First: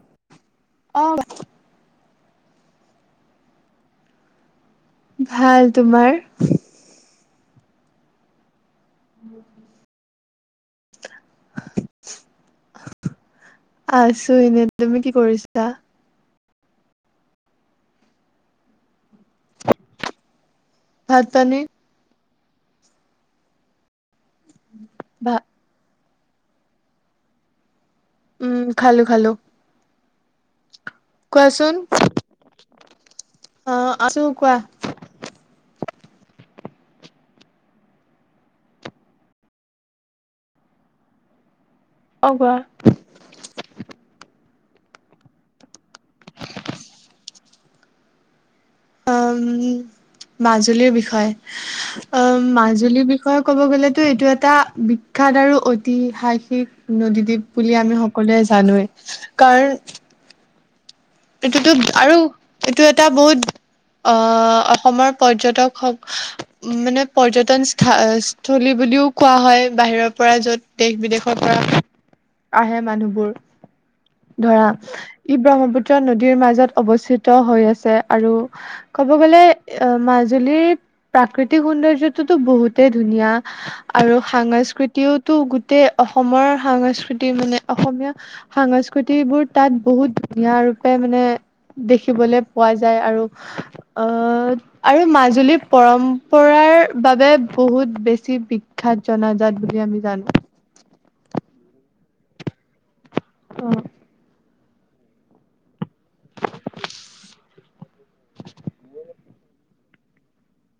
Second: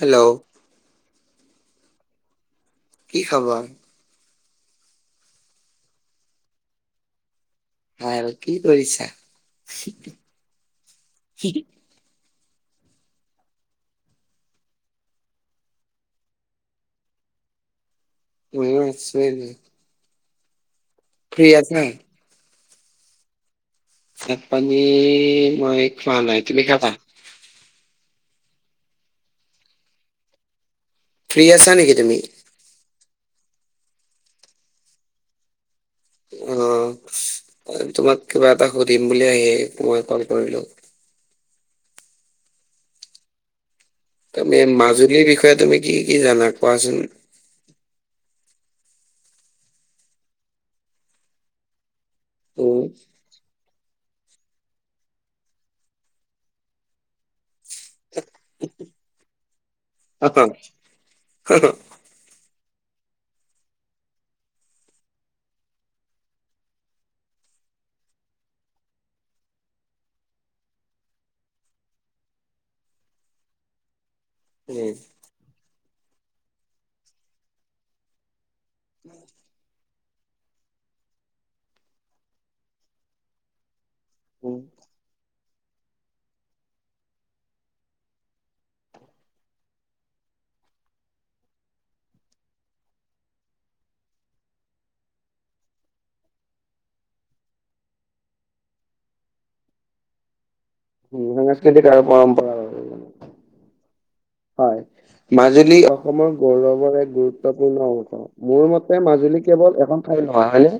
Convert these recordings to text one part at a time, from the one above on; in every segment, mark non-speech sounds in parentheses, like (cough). Hello. অ', কোৱা কি খবৰ ভাল তোমাৰ ভাল কি কৰিছা? উ', (unintelligible) আছো এনে তুমি কি কৰিছা। মইও আছো এনেই ভাত ফ্ৰী পানী আছা ভাত পানী ভা মই খোৱা নাই তুমি খাবা উম খালো খালো। ফ্ৰী আছা কোৱাচোন নেকি তুমি? অ', আছো কোৱা। অ', এ তোমাক কিবা এটা সুধিম বুলি আহি মই কল কৰিলো। অ কোৱাহ তুমি মাজুলীৰ বিষয়ে তুমি কি কি জানা কোৱাচোন আম মাজুলীৰ বিষয় (inaudible) অ', উম মাজুলীৰ বিষয়ে ক'ব গলেতো এইটো এটা বিখ্যাত আৰু ঐতিহাসিক নদীদ্বীপ বুলি আমি সকলোৱে জানোৱে কাৰণ (unintelligible) এইটোতো আৰু এইটো এটা বহুত অ অসমৰ পৰ্যটক হক উ মানে পৰ্যটন স্থা স্থলী বুলিও কোৱা হয়, বাহিৰৰ পৰা য'ত দেশ বিদেশৰ পৰা আহে মানুহবোৰ ধৰা ই ব্ৰহ্মপুত্ৰ নদীৰ মাজত অৱস্থিত হৈ আছে আৰু ক'ব গ'লে এ মাজুলীৰ প্ৰাকৃতিক সৌন্দৰ্যটোটো বহুতেই ধুনীয়া আৰু উম সাস্কৃতিওতো গোটেই অসমৰ সাস্কৃতি মানে অসমীয়া সাংস্কৃতিবোৰ তাত বহুত ধুনীয়া ৰূপে মানে দেখিবলে পোৱা যায় আৰু আহ আৰু মাজুলীৰ পৰম্পৰাৰ বাবে বহুত বেছি বি খ্যাত জনাজাত বুলি আমি জান সাংস্কৃতিক আৰু পৰম্প উম। হয়। মাজুলী অসমৰ গৌৰৱৰ এক গুৰুত্বপূৰ্ণ অংশ। মোৰ মতে মাজুলী কেৱল এখন ঠাই নহয়, হয়নে?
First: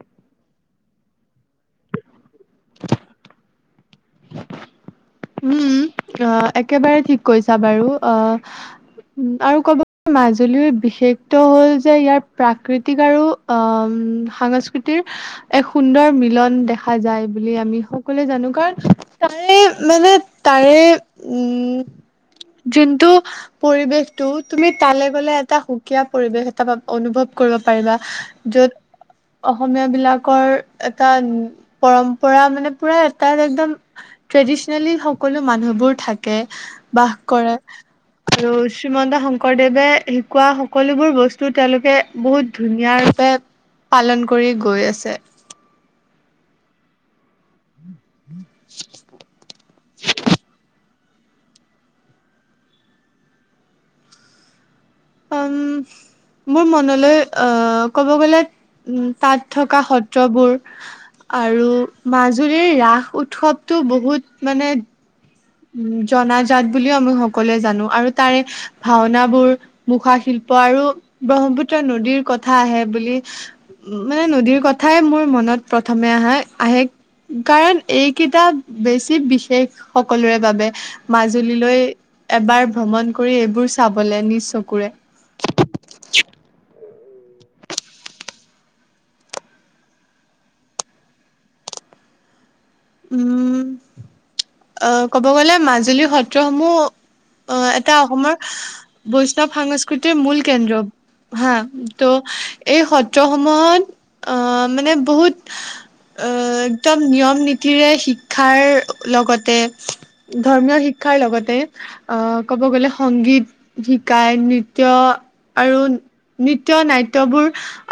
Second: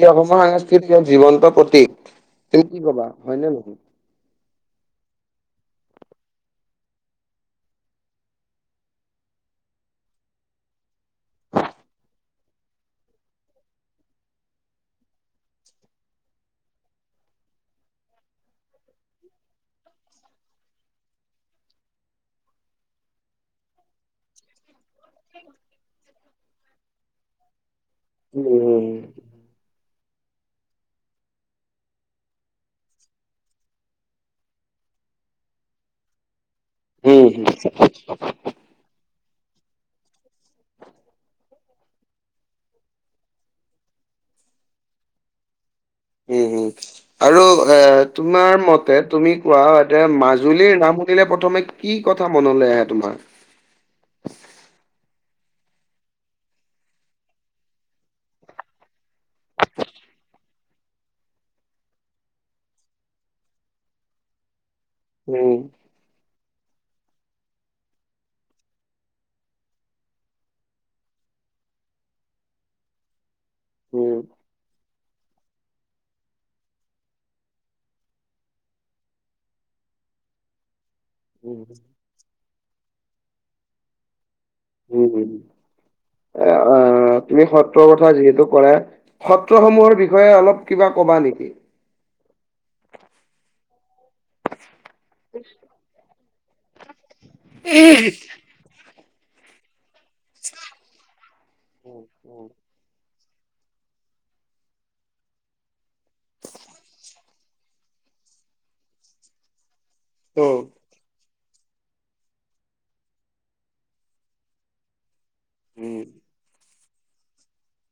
ই অসমৰ সাংস্কৃতিক জীৱন্ত প্ৰতীক। তুমি কি কবা? হয়নে নহয়? উম, অ' একেবাৰে ঠিক কৈছা বাৰু, অ'- আৰু কব মাজুলীৰ বিশেষত হ'ল যে ইয়াৰ প্ৰাকৃতিক আৰু আম সাংস্কৃতিৰ এক সুন্দৰ মিলন দেখা যায় বুলি আমি সকলোৱে জানো, কাৰণ তাৰে মানে তাৰে উম যোনটো পৰিৱেশটো তুমি তালে গ'লে এটা সুকীয়া পৰিৱেশ এটা পাব অনুভৱ কৰিব পাৰিবা, উম, য'ত অসমীয়াবিলাকৰ এটা পৰম্পৰা মানে পুৰা এটাৰ একদম ট্ৰেডিছ নেলি সকলো মানুহবোৰ থাকে, বাস উম, হম, কৰে। আৰু শ্ৰীমন্ত শংকৰদেৱে শিকোৱা সকলোবোৰ বস্তু তেওঁলোকে বহুত ধুনীয়াৰূপে পালন কৰি গৈ আছে। উম হুম আৰু এ তোমাৰ মতে তুমি কোৱা এতিয়া মাজুলীৰ নাম শুনিলে প্ৰথমে কি কথা মনলৈ আহে তোমাৰ? আম মোৰ মনলৈ আহ ক'ব গলে উম তাত থকা সত্ৰবোৰ আৰু মাজুলীৰ ৰাস উৎসৱটো বহুত মানে উম। উ জনাজাত বুলিও আমি সকলোৱে জানো আৰু তাৰে ভাওনাবোৰ, মুখা শিল্প আৰু ব্ৰহ্মপুত্ৰ নদীৰ কথা আহে বুলি উম, মানে নদীৰ কথাই মোৰ মনত প্ৰথমে আহে- আহে কাৰণ এইকেইটা বেছি বিশেষ স কলোৰে বাবে, উম। মাজুলীলৈ এবাৰ ভ্ৰমণ কৰি এইবোৰ চাবলে নিজ চকুৰে অ অ' তুমি সত্ৰৰ কথা যিহেতু কৰা, সত্ৰসমূহৰ বিষয়ে অলপ কিবা কবা নেকি? উম, আহ ক'ব গ'লে মাজুলীৰ সত্ৰসমূহ অ' এটা অসমৰ বৈষ্ণৱ সাংস্ কৃতিৰ মূল কেন্দ্ৰ, হা, উম, তো এই সত্ৰসমূহত অ' মানে বহুত অ' একদম নিয়ম নী তিৰে শিক্ষাৰ লগতে উম। ধৰ্মীয় শিক ক্ষাৰ লগতে আহ ক'ব গ'লে সংগীত শিকায়, নৃত্য আৰু উম। নৃত্য নাট্যবোৰ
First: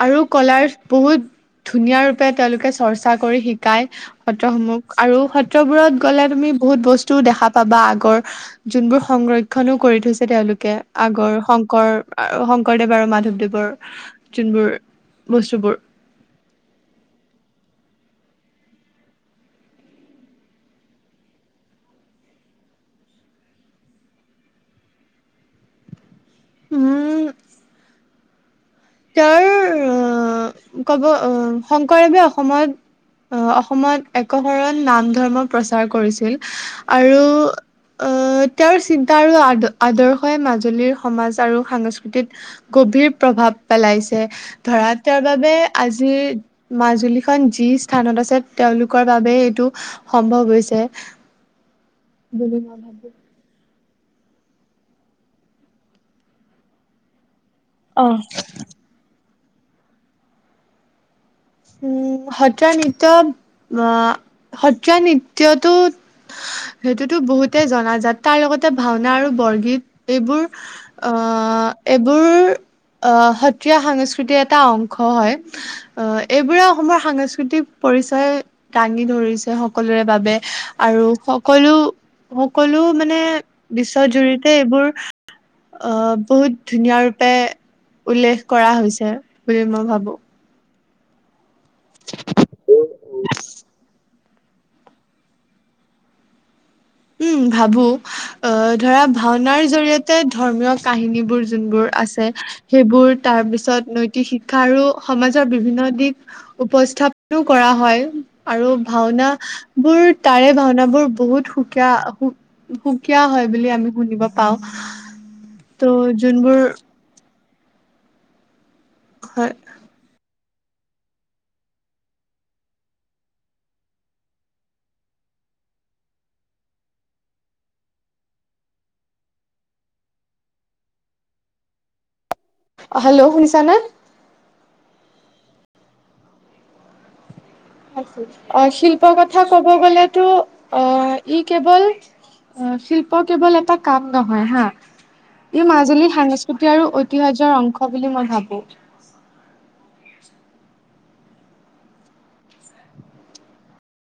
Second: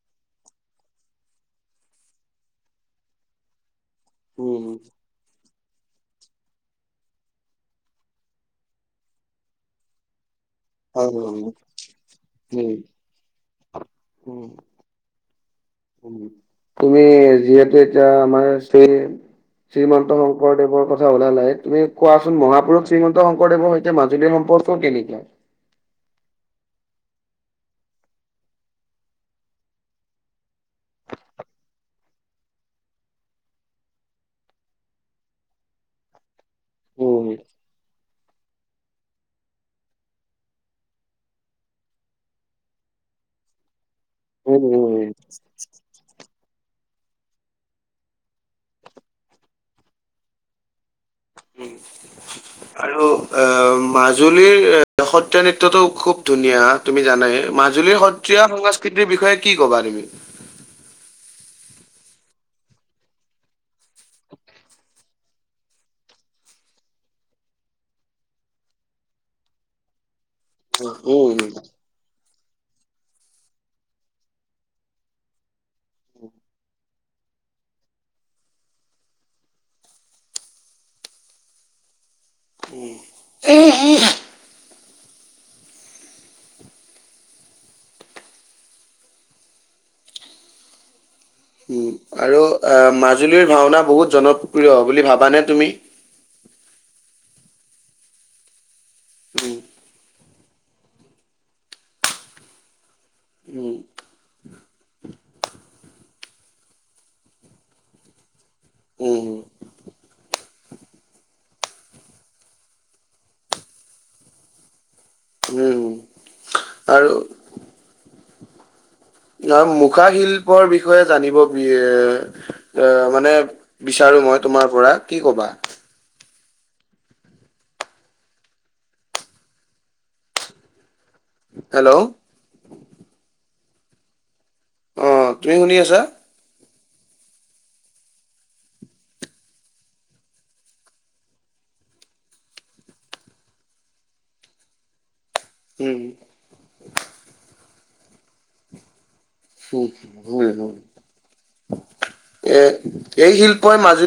আৰু কলাৰ বহুত ধুনীয়া ৰূপে তেওঁলোকে চৰ্চা কৰি শিকায় উম, সত্ৰসমূহ আৰু সত ত্ৰবোৰত গ'লে তুমি বহুত বস্তু দেখা পাবা আগৰ যোনবোৰ সংৰক্ষণো কৰি থৈছে তেওঁলোকে। হয় হয় আগৰ হয়। শংকৰ- আ উম, শংকৰদেৱ আৰু মাধৱদেৱৰ উম, যোনবোৰ বস্তুবোৰ উম। তুমি যিহেতু এতিয়া আমাৰ শ্ৰী শ্ৰীমন্ত শংকৰদেৱৰ কথা ওলালাই, তুমি কোৱাচোন মহাপুৰুষ শ্ৰীমন্ত শংকৰদেৱৰ সৈতে মাজুলী সম্পৰ্ক টো কেনেকুৱা? উম তেওঁৰ আহ, কব, অ, শংকৰদেৱে অসমত আহ অসমত একশৰণ নাম ধৰ্ম প্ৰচাৰ কৰিছিল আৰু উম, আহ তেওঁৰ চিন্তা আৰু আ আদৰ্শই মাজুলীৰ সমাজ আৰু সাংস্কৃতিত গভীৰ প্ৰভাৱ পেলাইছে উম, ধৰা উম। তেওঁৰ বাবে আজি যি মাজুলীখন যি স্থানত আছে তেওঁলোকৰ বাবে এইটো। সম্ভৱ হৈছে। বুলি (inaudible) মই ভাবো। হেল্লো অ' মাজুলীৰ সত্ৰীয়া নৃত্যটো খুব ধুনীয়া তুমি জানাই ম মাজুলীৰ অ'। সত্ৰীয়া সংস্কৃতিৰ বিষয়ে কি ক'বা তুমি? উম সত্ৰীয়া নৃত্য সত্ৰ নৃত্যটো সেইটোতো বহুতে জনাজাত তাৰ লগতে ভাওনা আৰু বৰগীত এইবোৰ। উম, অ' এইবোৰ আহ সত্ৰীয়া সংস্কৃতিৰ এটা অংশ হয় আহ এইবোৰে অসমৰ সাংস্কৃতিক পৰিচয়। দাঙি ধৰিছে সকলোৰে বাবে আৰু সকলো। সকলো মানে বিশ্ব জুৰিতে এইবোৰ আহ বহুত ধুনীয়া ৰূপে উল্লেখ কৰা হৈছে বুলি মই ভাবো। উম, আৰু (inaudible) অ' মাজুলীৰ ভাওনা বহুত জনপ্ৰিয় প্ৰিয় বুলি ভাবানে তুমি? উম ভাবোঁ। অ' ধৰা উম, ভাওনাৰ কাহিনীবোৰ যোনবোৰ আছে সেইবোৰ তাৰ উম, পিছত নৈতিক শিক্ষা আৰু সমাজৰ বিভিন্ন দিশ উপস্থাপনো কৰা হয় আৰু ভাওনা উম। বোৰ তাৰে ভাওনাবোৰ বহুত সু কীয় সুকীয়া সুকীয়া হয় বুলি আমি শুনিব পাওঁ। উম ত' যোনবোৰ আৰু হয় ইয়াৰ মুখা শিল্পৰ বিষয়ে জানিব বি এ অ' মানে বিচাৰো মই তোমাৰ পৰা কি কবা? হেল্ল'? অ' হেল্ল' শুনিছানে? অ' তুমি শুনি আছা? অ' শিল্প কথা ক'ব গলেতো অ' ই কেৱল অ' শিল্প কেৱল এটা কাম নহয় হা। ই উম মাজুলীৰ সাংস্কৃতিক আৰু ঐতিহাহ্যৰ অংশ বুলি মই ভাবোঁ। (unintelligible) এ এই শিল্পই মাজুলী